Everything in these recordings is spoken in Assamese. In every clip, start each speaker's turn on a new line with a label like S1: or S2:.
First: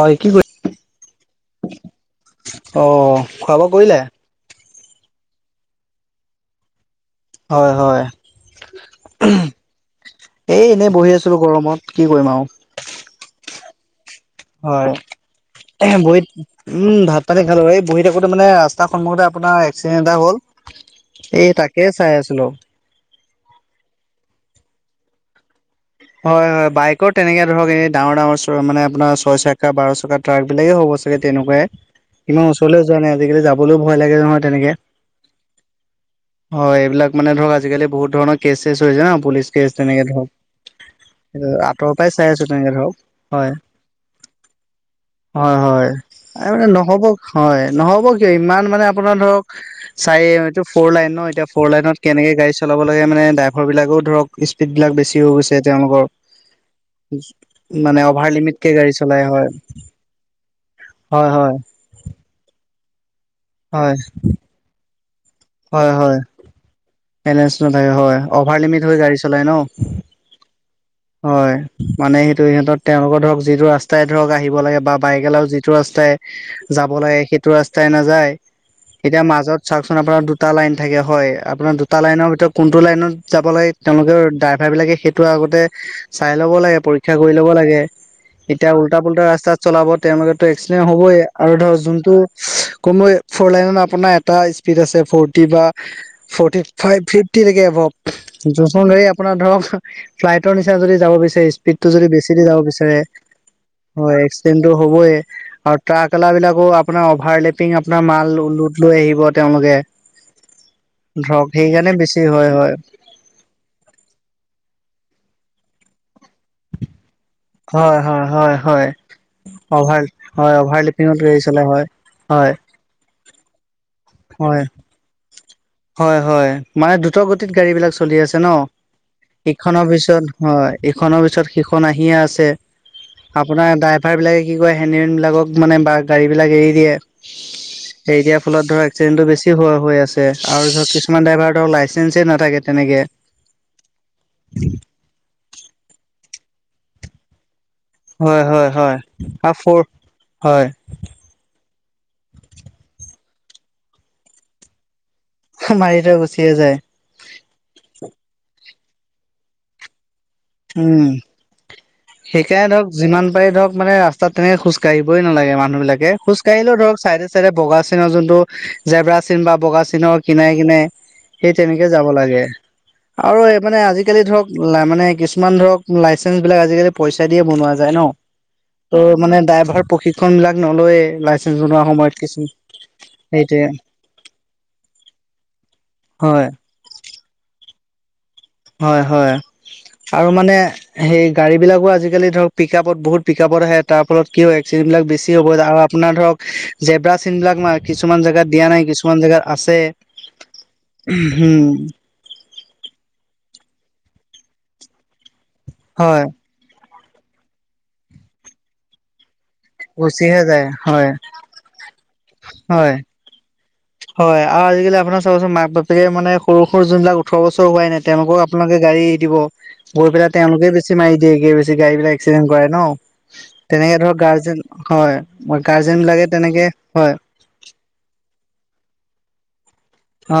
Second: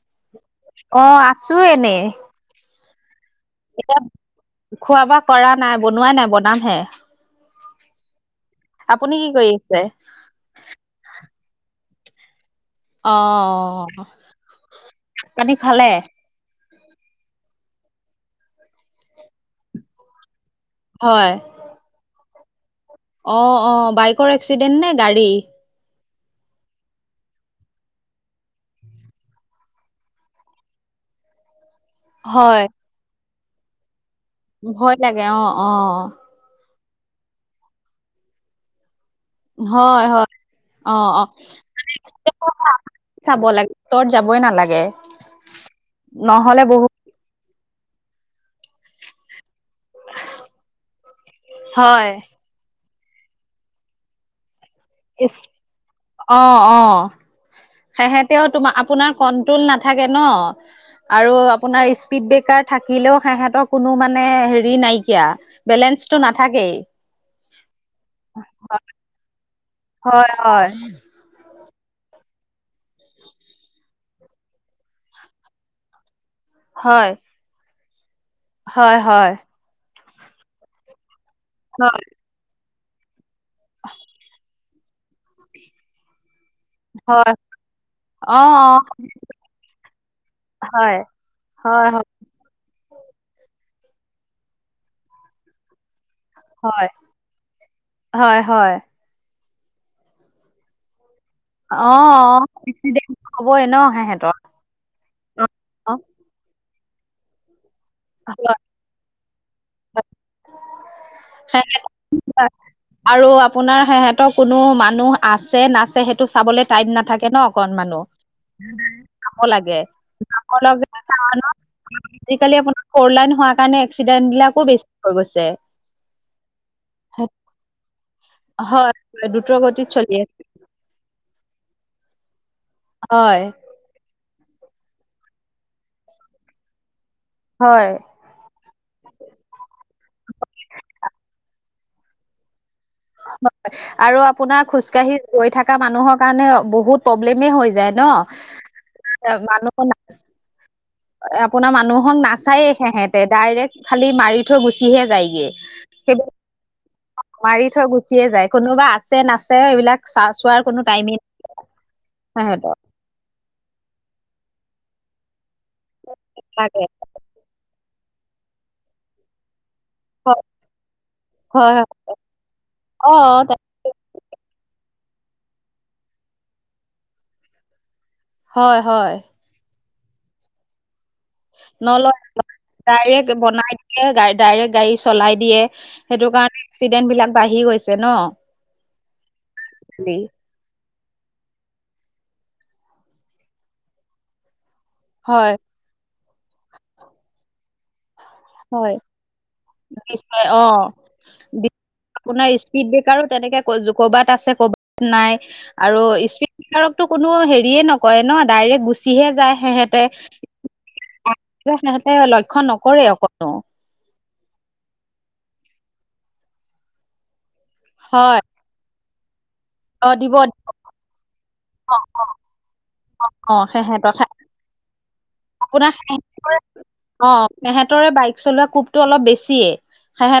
S1: হয় কি কৰি
S2: অ আছো এনে
S1: অ খোৱা বোৱা কৰিলে?
S2: এতিয়া খোৱা বোৱা কৰা নাই বনোৱা নাই বনামহে
S1: হয় হয়
S2: আপুনি কি কৰি আছে
S1: উমহ এ এনেই বহি আছিলো গৰমত কি কৰিম আও
S2: অ অ
S1: হয় বহিত উম ভাত পানী খালো এই বহি থাকোতে মানে ৰাস্তাৰ সন্মুখতে আপোনাৰ একচিডেনট এটা হ'ল
S2: হয়।
S1: এই তাকে চাই আছিলোঁ।
S2: অ অ বাইকৰ এক্সিডেণ্ট নে গাড়ী?
S1: হয় হয় বাইকৰ তেনেকে ধৰক এনেই ডাঙৰ ডাঙৰ ছয় মানে আপোনাৰ ছয় চকা বাৰ চকাত ট্ৰাক বিলাকে হ'ব চাগে তেনেকুৱাই ইমান
S2: হয়
S1: ওচৰলৈ যোৱা নাই আজিকালি যাবলৈও ভয় লাগে নহয় তেনেকে।
S2: ভয় লাগে অ অ
S1: হয় এইবিলাক মানে ধৰক আজিকালি বহুত ধৰণৰ কেচ চেছ হৈছে ন পুলিচ কেচ তেনেকে
S2: হয়
S1: ধৰক
S2: হয় অ অ
S1: আঁতৰৰ পৰাই চাই আছো তেনেকে ধৰক
S2: চাব
S1: হয়
S2: লাগে ওচৰত যাবই নালাগে
S1: হয় হয় এই
S2: নহলে
S1: মানে
S2: বহুত
S1: নহব হয় নহ'ব কিয় ইমান মানে আপোনাৰ ধৰক চাৰি এইটো ফ'ৰ লাইন ন এতিয়া ফৰ লাইনত
S2: হয়
S1: কেনেকে গাড়ী চলাব লাগে মানে ড্ৰাইভাৰ বিলাকেও ধৰক স্পীড বিলাক বেচি হৈ
S2: ইচ,
S1: গৈছে যে তেওঁলোকৰ
S2: অ অ
S1: মানে অভাৰ
S2: সেহেঁতেও
S1: লিমিটকে
S2: তোমাৰ
S1: গাড়ী
S2: আপোনাৰ
S1: চলাই হয়
S2: কন্ট্ৰল নাথাকে ন
S1: হয়
S2: আৰু
S1: হয়
S2: আপোনাৰ স্পীড ব্ৰেকাৰ থাকিলেও সেহতৰ‌ কোনো
S1: হয়
S2: মানে হেৰি নাইকিয়া
S1: হয় হয়
S2: বেলেঞ্চটো নাথাকেই
S1: বেলেঞ্চ নাথাকে হয় অভাৰলিমিট হৈ গাড়ী চলাই ন
S2: হয় হয়
S1: হয় মানে সেইটো সিহঁতৰ তেওঁলোকৰ ধৰক যিটো ৰাস্তাই ধৰক আহিব লাগে বা বাইকলাও যিটো ৰাস্তাই
S2: উ [unintelligible]
S1: যাব লাগে সেইটো ৰাস্তাই নাযায়
S2: হয়,
S1: এতিয়া
S2: হয়,
S1: মাজত চাওকচোন আপোনাৰ দুটা লাইন থাকে হয় আপোনাৰ
S2: হয়,
S1: দুটা লাইনৰ ভিতৰত কোনটো লাইনত যাব লাগে তেওঁলোকৰ ড্ৰাইভাৰবিলাকে সেইটো আগতে চাই ল'ব লাগে পৰীক্ষা
S2: হয়,
S1: কৰি ল'ব লাগে।
S2: অ',
S1: এতিয়া
S2: অ',
S1: উল্টা পুল্টা ৰাস্তাত চলাব তেওঁলোকৰতো এক্সিডেণ্ট
S2: হয়,
S1: হবই আৰু ধৰ
S2: হয়,
S1: যোনটো কম ফ'ৰ লাইনত আপোনাৰ এটা স্পীড আছে ফ'ৰটি বা ফটি
S2: হয়, হয়,
S1: ফাইভ ফিফটিলেকে এভভ
S2: হয়,
S1: যোন
S2: হয়,
S1: খন গাড়ী আপোনাৰ ধৰক ফাইভ ফ্ৰাইটৰ নিচিনা যদি যাব বিচাৰে
S2: অ',
S1: স্পীডটো যদি বেছি দি
S2: অ',
S1: যাব বিচাৰে
S2: এক্সিডেণ্ট হ'বই ন সেহেঁতৰ।
S1: হয় হবই
S2: অ',
S1: আৰু
S2: অ
S1: ট্ৰাক অলা বিলাকৰ আপোনাৰ অভাৰ লেটিং আপোনাৰ মাল
S2: হয়,
S1: লৈ আহিব তেওঁলোকে ধৰক
S2: সেহে-
S1: সেইকাৰণে বেছি হয় হয়
S2: আৰু আপোনাৰ সিহঁতৰ কোনো মানুহ আছে নাছে সেইটো চাবলে টাইম নাথাকে ন অকন
S1: হয়
S2: মানুহ
S1: হয় হয় হয়
S2: যাব লাগে
S1: অভাৰ
S2: যাব
S1: হয় অভাৰ
S2: লগা
S1: লিপিঙত গাড়ী চলা হয়
S2: কাৰণত
S1: হয়
S2: আজিকালি আপোনাৰ ফৰ'লাইন হোৱাৰ কাৰণে এক্সিডেণ্ট
S1: হয়
S2: বিলাকো বেছি হৈ গৈছে
S1: হয় হয় মানে দ্ৰুত গতিত গাড়ী বিলাক চলি আছে ন
S2: হয়, দ্ৰুত
S1: ইখনৰ
S2: গতিত চলি
S1: পিছত
S2: আছে,
S1: হয় ইখনৰ পিছত সিখন আহিয়ে আছে
S2: হয়,
S1: আপোনাৰ ডাইভাৰ বিলাকে কি কৰে হেন্দিমেন বিলাকক মানে বা গাড়ী বিলাক এৰি দিয়ে
S2: হয়
S1: এৰি দিয়া ফলত ধৰক এক্সিডেণ্টটো বেছি হৈ আছে আৰু ধৰক কিছুমান ড্ৰাইভাৰ ধৰক লাইচেন্ঞ্চে নাথাকে তেনেকে
S2: হয় আৰু আপোনাৰ খোজকাঢ়ি গৈ থকা মানুহৰ কাৰণে বহুত প্ৰব্লেমে হৈ যায়। ন
S1: হয় হয় হয় আ ফৰ
S2: মানুহ
S1: হয়
S2: আপোনাৰ মানুহক নাচায়ে সেহেঁতে ডাইৰেক্ট খালি মাৰি থৈ গুচিহে যায়গে।
S1: মাৰি থৈ
S2: সেইবিলাক
S1: গুচিয়ে যায়।
S2: মাৰি থৈ গুচিয়ে যায় কোনোবা আছে নাছে এইবিলাক চা চোৱাৰ কোনো
S1: উম
S2: টাইমিং
S1: সেইকাৰণে ধৰক যিমান পাৰি ধৰক মানে ৰাস্তাত তেনেক খোজ খোজকাঢ়িবই নালাগে মানুহবিলাকে খোজকাঢ়িলেও
S2: তাকে
S1: ধৰক চাইডে বগা চিনৰ যোনটো জেব্ৰা চিন বা বগা চি নৰ
S2: হয়
S1: কিনাৰে কিনাৰে, সেই
S2: হয়
S1: তেনেকে যাব লাগে আৰু
S2: অ
S1: মানে আজিকালি ধৰক, ল মানে কিছুমান ধৰক, লাইচেন্ঞ্চ বিলাক আজিকালি পইচা দিয়ে বনোৱা যায় ন?
S2: হয় হয়
S1: ত' মানে ড্ৰাইভাৰ প্ৰশিক্ষন বিলাক নলয়ে লাইচেন্ঞ্চ বনোৱা
S2: নলয়
S1: সময়ত কিছুমান
S2: ডাইৰেক্ট বনাই দিয়ে গা ডাইৰেক্ট গাড়ী চলাই দিয়ে সেইটো
S1: হয়
S2: কাৰণে এক্সিডেণ্ট বিলাক বাঢ়ি গৈছে ন?
S1: হয় হয় আৰু মানে সেই গাড়ীবিলাকো আজিকালি ধৰ পিক আপত, বহুত পিক আাপত আহে, তাৰ ফলত কিয় এক্সিডেণ্টলাক বেছি হব
S2: হয়
S1: আৰু আপোনাৰ ধৰক জেব্ৰা চীন বিলাক কিছুমান জেগাত দিয়া নাই,
S2: হয়
S1: কিছুমান জেগাত আছে,
S2: নিশ্চয় অ
S1: হম।
S2: আপোনাৰ স্পীড ব্ৰেকাৰো তেনেকে কৰ'বাত আছে, কৰবাত নাই আৰু
S1: হয়
S2: স্পীড কোনো হেৰিয়ে নকৰে ন? ডাইৰেক্ট গুচিহে যায় সেহেঁতে।
S1: গুচিহে যায় হয়
S2: সিহঁতে লক্ষ্য
S1: হয়
S2: নকৰে অকনো।
S1: হয় আৰু আজিকালি আপোনাৰ চাবচোন মাক-বাপেকে মানে সৰু সৰু যোনবিলাক ওঠৰ বছৰ হোৱাই নাই,
S2: হয়
S1: তেওঁলোকৰ আপোনালোকে গাড়ী ৰিদিব,
S2: অ
S1: গৈ পেলাই
S2: দিব অ
S1: তেওঁলোকে বেছি মাৰি দিয়েগে গাড়ী বিলাক
S2: অ
S1: এক্সিডেন্ট কৰে ন?
S2: অ
S1: তেনেকে
S2: সিহঁতৰ
S1: ধৰক গাৰ্জেন, হয়। মই গাৰ্জেন বিলাকে তেনেকে, হয়।
S2: হেহেতৰে বাইক চলোৱা কোপটো অলপ বেছিএ।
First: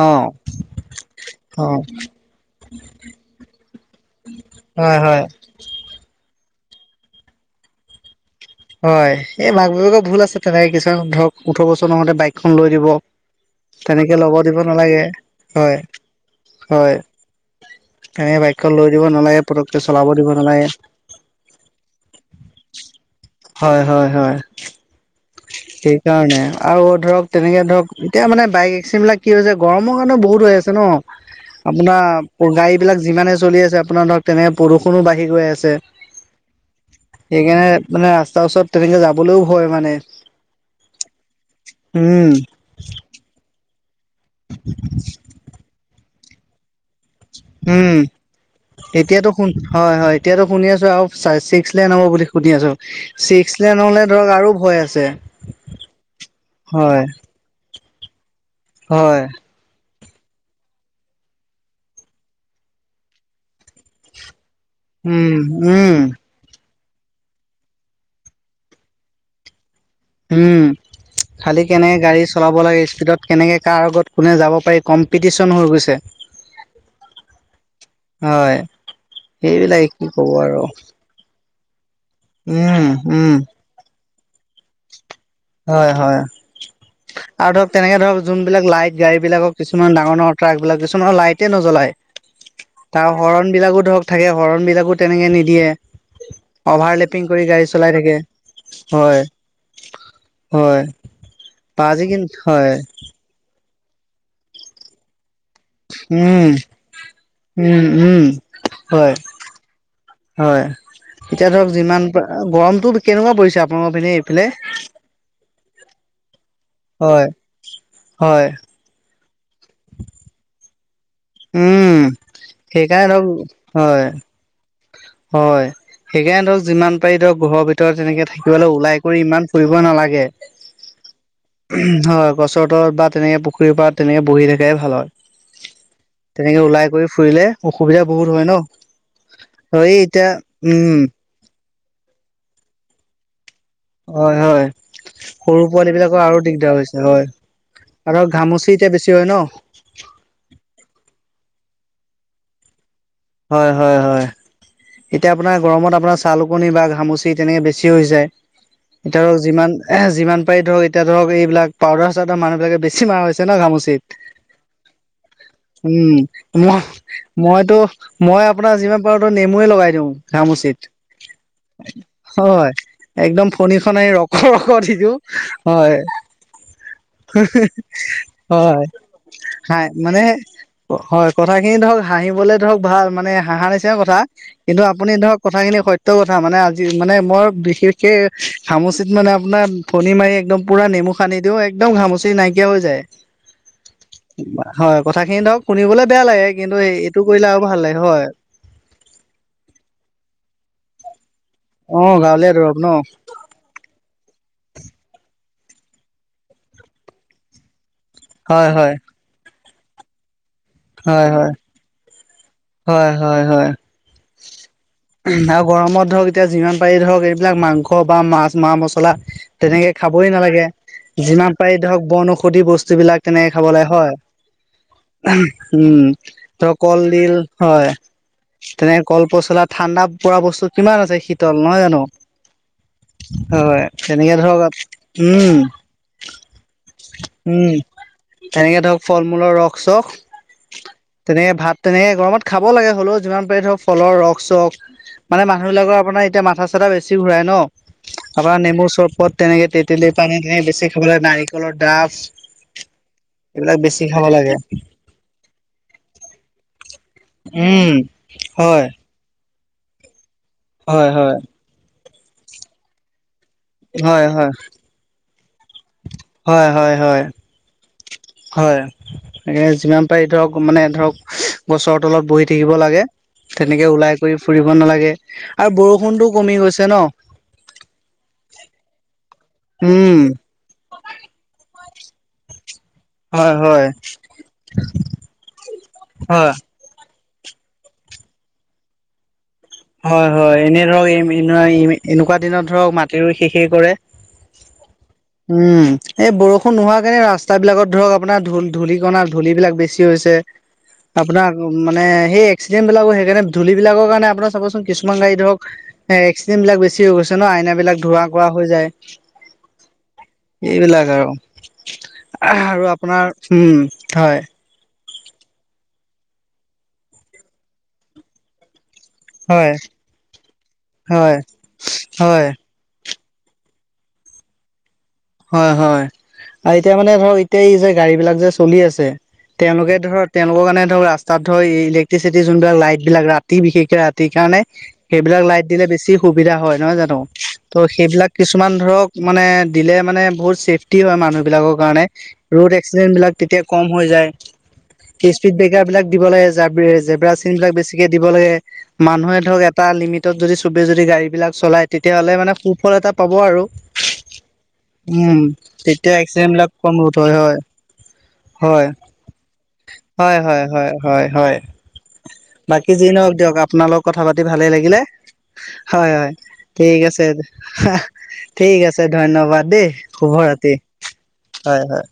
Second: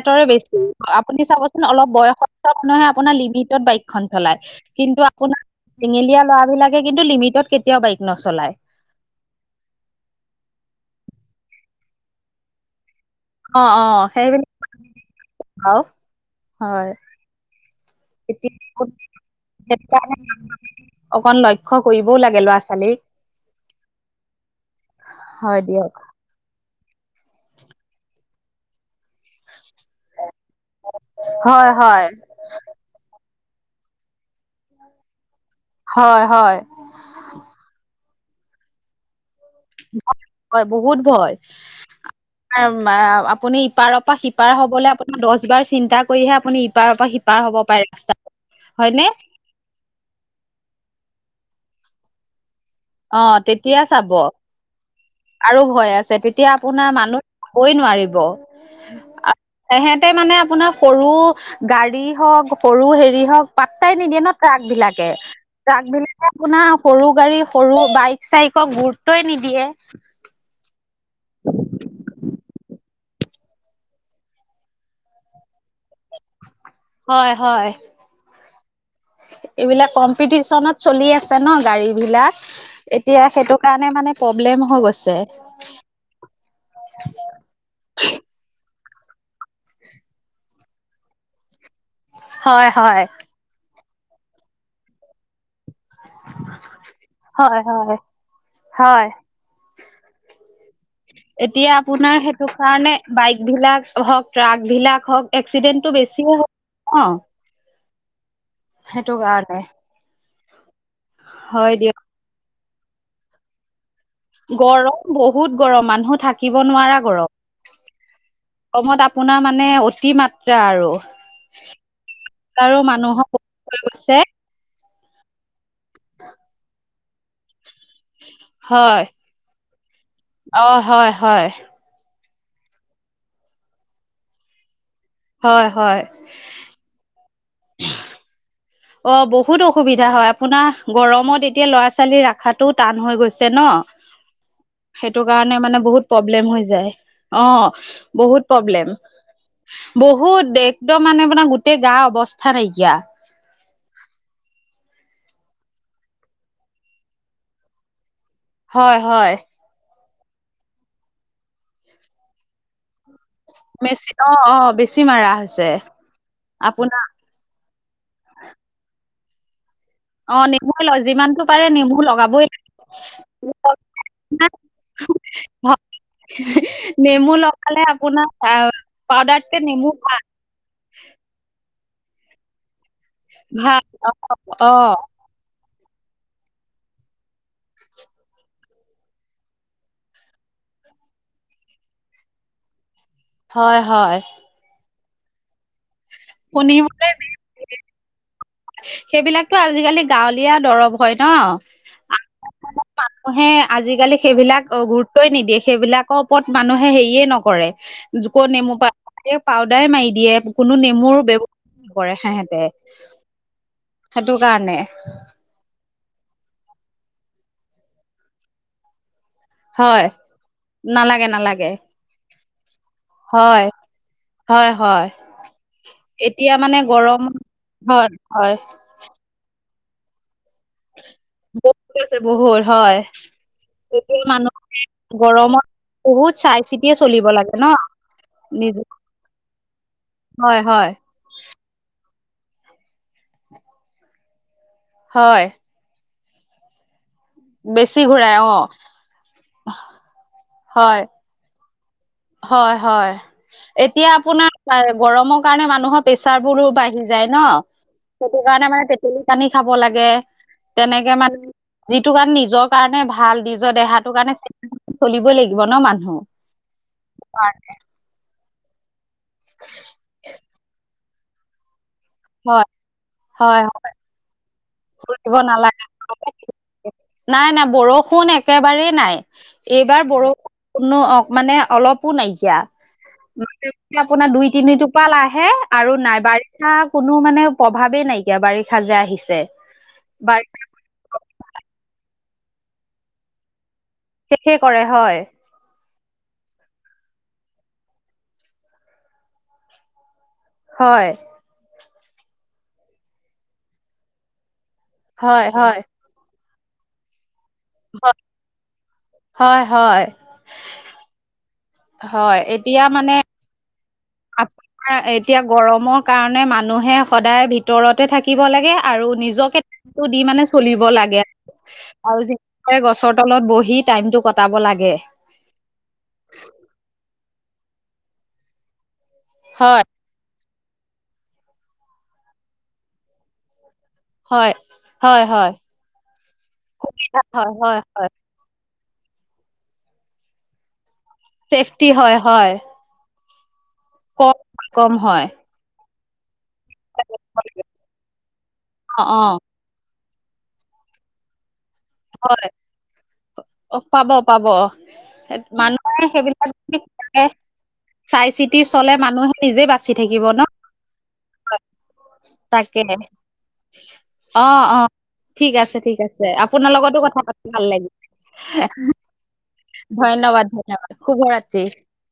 S1: অ
S2: বেছি। আপুনি
S1: অ
S2: চাবচোন অলপ বয়সস্থ মানুহে আপোনাৰ লিমিটত বাইক খন চলাই।
S1: হয়
S2: কিন্তু
S1: হয়
S2: আপোনাৰ চেঙেলীয়া ল'ৰা বিলাকে কিন্তু লিমিটত কেতিয়াও বাইক নচলায়।
S1: হয় এই মাক বাপেকৰ ভুল আছে, তেনেকে কিছুমান ধৰক ওঠৰ বছৰ নহওতে বাইকখন লৈ দিব,
S2: অ অ
S1: তেনেকে ল'ব
S2: সেইবিলাক
S1: দিব নালাগে, হয়,
S2: আৰু
S1: হয়। এনে বাইকখন
S2: এতিয়া
S1: লৈ দিব নালাগে, পতকে
S2: সেইটো
S1: চলাব
S2: কাৰণে
S1: দিব নালাগে।
S2: অকন লক্ষ্য কৰিবও লাগে ল'ৰা-ছোৱালীক।
S1: হয়, হয়, হয়
S2: হয় দিয়ক
S1: সেইকাৰণে। আৰু ধৰক, তেনেকে ধৰক এতিয়া মানে বাইক এক্সিমবিলাকেও যে গৰমৰ কাৰণেও বহুত হৈ আছে। ন
S2: হয় হয়
S1: আপোনাৰ গাড়ী বিলাক যিমানে চলি আছে, আপোনাৰ ধৰক তেনে প্ৰদূষণো বাঢ়ি গৈ আছে।
S2: হয় হয়।
S1: সেইকাৰণে মানে ৰাস্তাৰ ওচৰত তেনেকে যাবলৈও ভয় মানে।
S2: হয় বহুত ভয়।
S1: উম।
S2: আপুনি ইপাৰৰ পৰা সিপাৰ হবলৈ আপোনি দশ বাৰ চিন্তা কৰিহে আপুনি ইপাৰৰ পা শিপাৰ
S1: উম, এতিয়াতো হয় হয় এতিয়াতো শুনি আছো আৰু ছিক্সলেন হ'ব বুলি শুনি আছো।
S2: অ
S1: ছিক্স লেন
S2: তেতিয়া
S1: হলে
S2: চাব
S1: ধৰক আৰু ভয় আছে
S2: আৰু ভয় আছে, তেতিয়া আপোনাৰ
S1: হয়
S2: মানুহ কবই নোৱাৰিব।
S1: হয়
S2: তেহেতে মানে আপোনাৰ সৰু গাড়ী হওঁক, সৰু হেৰি হওঁক, পাত্তাই নিদিয়ে ন ট্ৰাক বিলাক কে,
S1: উম
S2: ট্ৰাক
S1: উম
S2: বিলাকে আপোনাৰ সৰু গাড়ী সৰু বাইক চাইকক গুৰুত্বই নিদিয়ে।
S1: হুমঁ, খালী কেনেকৈ গাড়ী চলাব লাগে, স্পীডতকেনেকৈ কাৰ আগত কোনে যাব পাৰি কম্পিটিশন হৈ গৈছে।
S2: হয় হয়।
S1: হয়। সেইবিলাকে
S2: এইবিলাক
S1: কি কব আৰু
S2: কম্পিটিচনত চলি আছে ন গাড়ী বিলাক।
S1: উম
S2: এতিয়া
S1: উম
S2: সেইটো কাৰণে মানে প্ৰব্লেম হৈ গৈছে।
S1: হয় হয়। আৰু ধৰক তেনেকে ধৰক যোনবিলাক লাইট, গাড়ী বিলাকক কিছুমান ডাঙৰ-ডাঙৰ ট্ৰাক বিলাক কিছুমানৰ লাইটে নজ্বলাই।
S2: হয় হয়।
S1: শৰণবিলাকো ধৰক থাকে, শৰণবিলাকো তেনেকৈ নিদিয়ে। অভাৰ লেপিং কৰি
S2: হয়
S1: গাড়ী
S2: হয়
S1: চলাই থাকে হয়। হয়
S2: এতিয়া
S1: পাজি
S2: আপোনাৰ
S1: কিন
S2: সেইটো
S1: হয়
S2: কাৰণে- বাইক বিলাক হওঁক, ট্ৰাক বিলাক হওঁক, এক্সিডেণ্ট-
S1: উমঁ, উমঁ-উমঁ।
S2: সেটো কাৰণে।
S1: হয়, এতিয়া ধৰক
S2: হয় দিয়ক
S1: যিমান গৰমতটো কেনেকুৱা পৰিছে আপোনালোকৰ পিনে? এইফালে
S2: গৰম বহুত গৰম মানুহ থাকিব নোৱাৰা
S1: হয়
S2: গৰম।
S1: হয়
S2: অসমত আপোনাৰ মানে অতি মাত্ৰা আৰু।
S1: উমঁ
S2: আৰু
S1: সেইকাৰণে
S2: মানুহক হৈ
S1: হয়।
S2: গৈছে
S1: হয়, সেইকাৰণে ধৰক যিমান পাৰি ধৰক ঘৰৰ- তেনেকে থাকিবলৈ ওলাই
S2: হয়
S1: কৰি ইমান ফুৰিব নালাগে। হয়, গছৰ তলত বা তেনেকে পুখুৰীৰ পাৰত তেনেকে বহি থকাই ভাল হয়।
S2: হয় হয়।
S1: তেনেকে ওলাই কৰি ফুৰিলে অসুবিধা বহুত হয় ন।
S2: অ', বহুত
S1: এই
S2: অসুবিধা
S1: এতিয়া
S2: হয়। আপোনাৰ
S1: উম
S2: গৰমত এতিয়া ল'ৰা ছোৱালী ৰখাটো টান হৈ গৈছে ন।
S1: হয় হয়।
S2: সেইটো কাৰণে
S1: সৰু
S2: মানে
S1: পোৱালী
S2: বহুত
S1: বিলাকৰ আৰু
S2: প্ৰব্লেম হৈ
S1: দিগদাৰ
S2: যায়।
S1: হৈছে হয়
S2: অ'
S1: আৰু
S2: বহুত
S1: ঘামুচি এতিয়া
S2: প্ৰব্লেম।
S1: বেছি হয় ন
S2: বহুত বে একদম মানে আপোনা গোটেই গা অৱস্থা নাইকিয়া
S1: হয় হয় হয়। এতিয়া আপোনাৰ গৰমত আপোনাৰ চাল উকনি বা ঘামুচি তেনেকে বেছিও হৈ যায়।
S2: হয়
S1: এতিয়া
S2: হয়
S1: ধৰক যিমান এ যিমান পাৰি ধৰক এতিয়া ধৰক এইবিলাক পাউদাৰ চাউদাৰ মানুহ বিলাকে বেছি মাৰা হৈছে। ন ঘামোচিত
S2: বেছি অ অ বেছি মাৰা হৈছে
S1: উম
S2: আপোনাৰ
S1: উম। মইতো মই আপোনাৰ যিমান পাৰো ত নেমু এ লগাই দিওঁ।
S2: অ নেমু
S1: ঘামুচিত,
S2: যিমানটো পাৰে নেমু লগাবই লাগে।
S1: হয় একদম ফণীখনে ৰকৰ ৰকৰ দি দিউ, হয়।
S2: নেমু লগালে আপোনাৰ
S1: হয়।
S2: পাউদাতকে
S1: হাই
S2: নেমু
S1: মানে
S2: ভাল।
S1: হয়, কথাখিনি ধৰক হাঁহিবলে ধৰক ভাল, মানে হাঁহাৰ
S2: ভাল
S1: নিচিনা কথা
S2: অ অ
S1: কিন্তু আপুনি ধৰক, কথাখিনি সত্য কথা, মানে আজি মানে মই বিশেষকে ঘামুচিত মানে আপোনাৰ ফণী মাৰি- একদম পুৰা নেমু সানি দিওঁ একদম ঘামুচি নাইকিয়া হৈ যায়।
S2: হয় হয়।
S1: হয়। কথাখিনি ধৰক শুনিবলে বেয়া লাগে কিন্তু সে
S2: শুনিবলৈ
S1: এইটো কৰিলে আৰু ভাল লাগে হয়।
S2: সেইবিলাকতো আজিকালি গাঁৱলীয়া দৰৱ হয় ন।
S1: অ', গাঁৱলীয়া দৰৱ ন।
S2: মানুহে আজিকালি সেইবিলাক গুৰুত্বই নিদিয়ে। সেইবিলাকৰ ওপৰত মানুহে হেৰিয়ে নকৰে।
S1: হয়
S2: নেমু পা
S1: হয়
S2: পাউদাৰে মাৰি দিয়ে কোনো নেমুৰ
S1: হয় হয়
S2: ব্যৱহাৰ নকৰে সেহেঁতে।
S1: হয় হয় হয়।
S2: সেইটো কাৰণে
S1: আৰু গৰমত ধৰক এতিয়া যিমান পাৰি ধৰক এইবিলাক মাংস বা মাছ মা-মছলা- তেনেকে
S2: হয়
S1: খাবই নালাগে।
S2: নালাগে
S1: যিমান
S2: নালাগে
S1: পাৰি ধৰক বনঔষধি বস্তু বিলাক তেনেকে
S2: হয়
S1: খাব লাগে হয়।
S2: হয় হয়
S1: উম
S2: এতিয়া
S1: ত
S2: মানে গৰম
S1: কলডিল- হয়, তেনেকে কল পচলা ঠাণ্ডা পৰা বস্তু - কিমান আছে শীতল নহয়
S2: বহুত
S1: জানো,
S2: আছে বহুত হয়
S1: হয়
S2: এতিয়া
S1: তেনেকে
S2: মানুহ
S1: ধৰক উম।
S2: গৰমত বহুত চাই চিতিয়ে চলিব লাগে ন।
S1: উম
S2: নিজ
S1: তেনেকে ধৰক ফল মূলৰ ৰস চস
S2: হয় হয়
S1: - তেনেকে ভাত তেনেকে গৰমত খাব লাগে, হ'লেও যিমান পাৰি ধৰ ফলৰ ৰস চস
S2: হয়
S1: মানে ম মানুহবিলাকৰ আপোনাৰ এতিয়া মাথা-চাথা বেছি ঘূৰাই ন,
S2: বেছি ঘূৰাই অ
S1: আপোনাৰ নেমুৰ চৰবত, তেনেকে তেতেলীৰ পানী, তেনে বেছি
S2: হয়
S1: খাব লাগে নাৰিকলৰ ডাব
S2: হয় হয়,
S1: এইবিলাক বেছি
S2: এতিয়া
S1: খাব লাগে
S2: আপোনাৰ গৰমৰ কাৰণে মানুহৰ প্ৰেচাৰ বোৰো বাঢ়ি - যায় ন
S1: উম
S2: সেইটো কাৰণে
S1: হয়
S2: মানে- তেতেলী। পানী খাব লাগে,
S1: হয়
S2: তেনেকে
S1: হয়
S2: মানে যিটো কাৰণ নিজৰ কাৰণে ভাল দি- নিজ দেহাটোৰ
S1: হয়
S2: কাৰণে
S1: হয়
S2: চ চলিব লাগিব ন মানুহ।
S1: হয় হয় হয়। হয়, যিমান পাৰি ধৰক মানে ধৰক গছৰ তলত বহি
S2: হয়
S1: থাকিব লাগে,
S2: হয়
S1: তেনেকে ওলাই ঘূৰি ফুৰিব নালাগে
S2: ফুৰিব
S1: আৰু
S2: নালাগে
S1: বৰষুণটো কমি গৈছে ন।
S2: নাই নাই বৰষুণ একেবাৰেই নাই। এইবাৰ
S1: উম
S2: বৰষুণ কোনো মানে অলপ- একো নাইকিয়া,
S1: হয় হয়
S2: আপোনাৰ দুই তিনি টোপাল আহে আৰু নাই
S1: হয়
S2: বাৰিষা কোনো মানে প্ৰভাৱেই নাইকিয়া বাৰিষা যে আহিছে। বাৰিষা
S1: হয়-হয়, এনেই ধৰক এনেকুৱা দিনত ধৰক মাটি ৰুই শেষেই কৰে।
S2: শেষে কৰে হয়।
S1: উম, এই বৰষুণ নোহোৱা কাৰণে ৰাস্তাবিলাকত ধৰক আপোনাৰ ধূ-ধূলিকণা ধূলি বিলাক বেছি হৈছে।
S2: হয়।
S1: আপোনাৰ মানে এই এক্সিডেণ্ট বিলাকো সেইকাৰণে ধূলি বিলাকৰ কাৰণে আপোনাৰ চাবচোন কিছুমান গাড়ী
S2: হয়,
S1: ধৰক,
S2: হয়,
S1: এ এক্সিডেণ্ট বিলাক বেছি হৈ গৈছে ন আইনা বিলাক
S2: হয়,
S1: ধোৱা কোৱা হৈ যায়,
S2: হয়, হয়,
S1: এইবিলাক আৰু।
S2: হয় এতিয়া
S1: আৰু
S2: মানে
S1: আপোনাৰ উম, হয়।
S2: আপোনাৰ এতিয়া গৰমৰ কাৰণে মানুহে সদায় ভিতৰতে থাকিব লাগে আৰু নিজ ৰ
S1: হয়,
S2: নিজকে দি মানে চলিব লাগে
S1: হয়, হয়,
S2: আৰু। গছৰ তলত বহি টাইমটো কটাব লাগে।
S1: হয়-হয়, আৰু এতিয়া মানে ধৰ এতিয়া এই যে গাড়ী বিলাক যে চলি আছে,
S2: হয়,
S1: তেওঁলোকে ধৰক তেওঁলোকৰ কাৰণে ধৰক ৰাস্তা ধৰ ইলেক্ট্ৰিচিটিৰ যোনবিলাক লাইট বিলাক ৰাতি বিশেষকে ৰাতি
S2: হয়,
S1: সেইকাৰণে
S2: হয়,
S1: সেইবিলাক
S2: হয়,
S1: লাইট দিলে বেছি সুবিধা হয়। নহয় জানো?
S2: হয়, হয়,
S1: ত'
S2: হয়,
S1: সেইবিলাক কিছুমান ধৰক মানে দিলে মানে বহুত ছেফটি হয়, মানুহ বিলাকৰ
S2: চেফটি
S1: কাৰণে,
S2: হয়, হয়,
S1: ৰড এক্সিডেণ্ট বিলাক তেতিয়া কম হৈ যায়,
S2: কম হয়।
S1: স্পীড ব্ৰেকাৰ বিলাক দিব লাগে। জ জেবৰা চিন বিলাক বেছিকে দিব লাগে।
S2: অ', অ',
S1: মানুহে ধৰক এটা লিমিটত যদি সবে যদি গাড়ী বিলাক চলাই তেতিয়া হ'লে
S2: হয়,
S1: মানে সুফল এটা পাব আৰু।
S2: অ পাব পাব
S1: উম
S2: মানুহে
S1: তেতিয়া এক্সিডেন্ট
S2: সেইবিলাক
S1: বিলাক কম ৰোধ হয় হয়
S2: চাই চিতি চলে মানুহে নিজেই বাচি থাকিব ন।
S1: হয়-হয়-হয়।
S2: অঁ। [unintelligible]
S1: বাকী যি নওক দিয়ক আপোনাৰ লগত কথা
S2: অ',
S1: পাতি ভালেই
S2: অ',
S1: লাগিলে।
S2: ঠিক আছে, ঠিক আছে,
S1: হয়-হয়,
S2: আপোনাৰ লগতো
S1: ঠিক
S2: কথা
S1: আছে,
S2: পাতি ভাল লাগিল,
S1: ঠিক আছে ধন্যবাদ। দেই শুভ
S2: ধন্যবাদ,
S1: ৰাতি
S2: ধন্যবাদ, শুভৰাত্ৰি।
S1: হয়-হয়।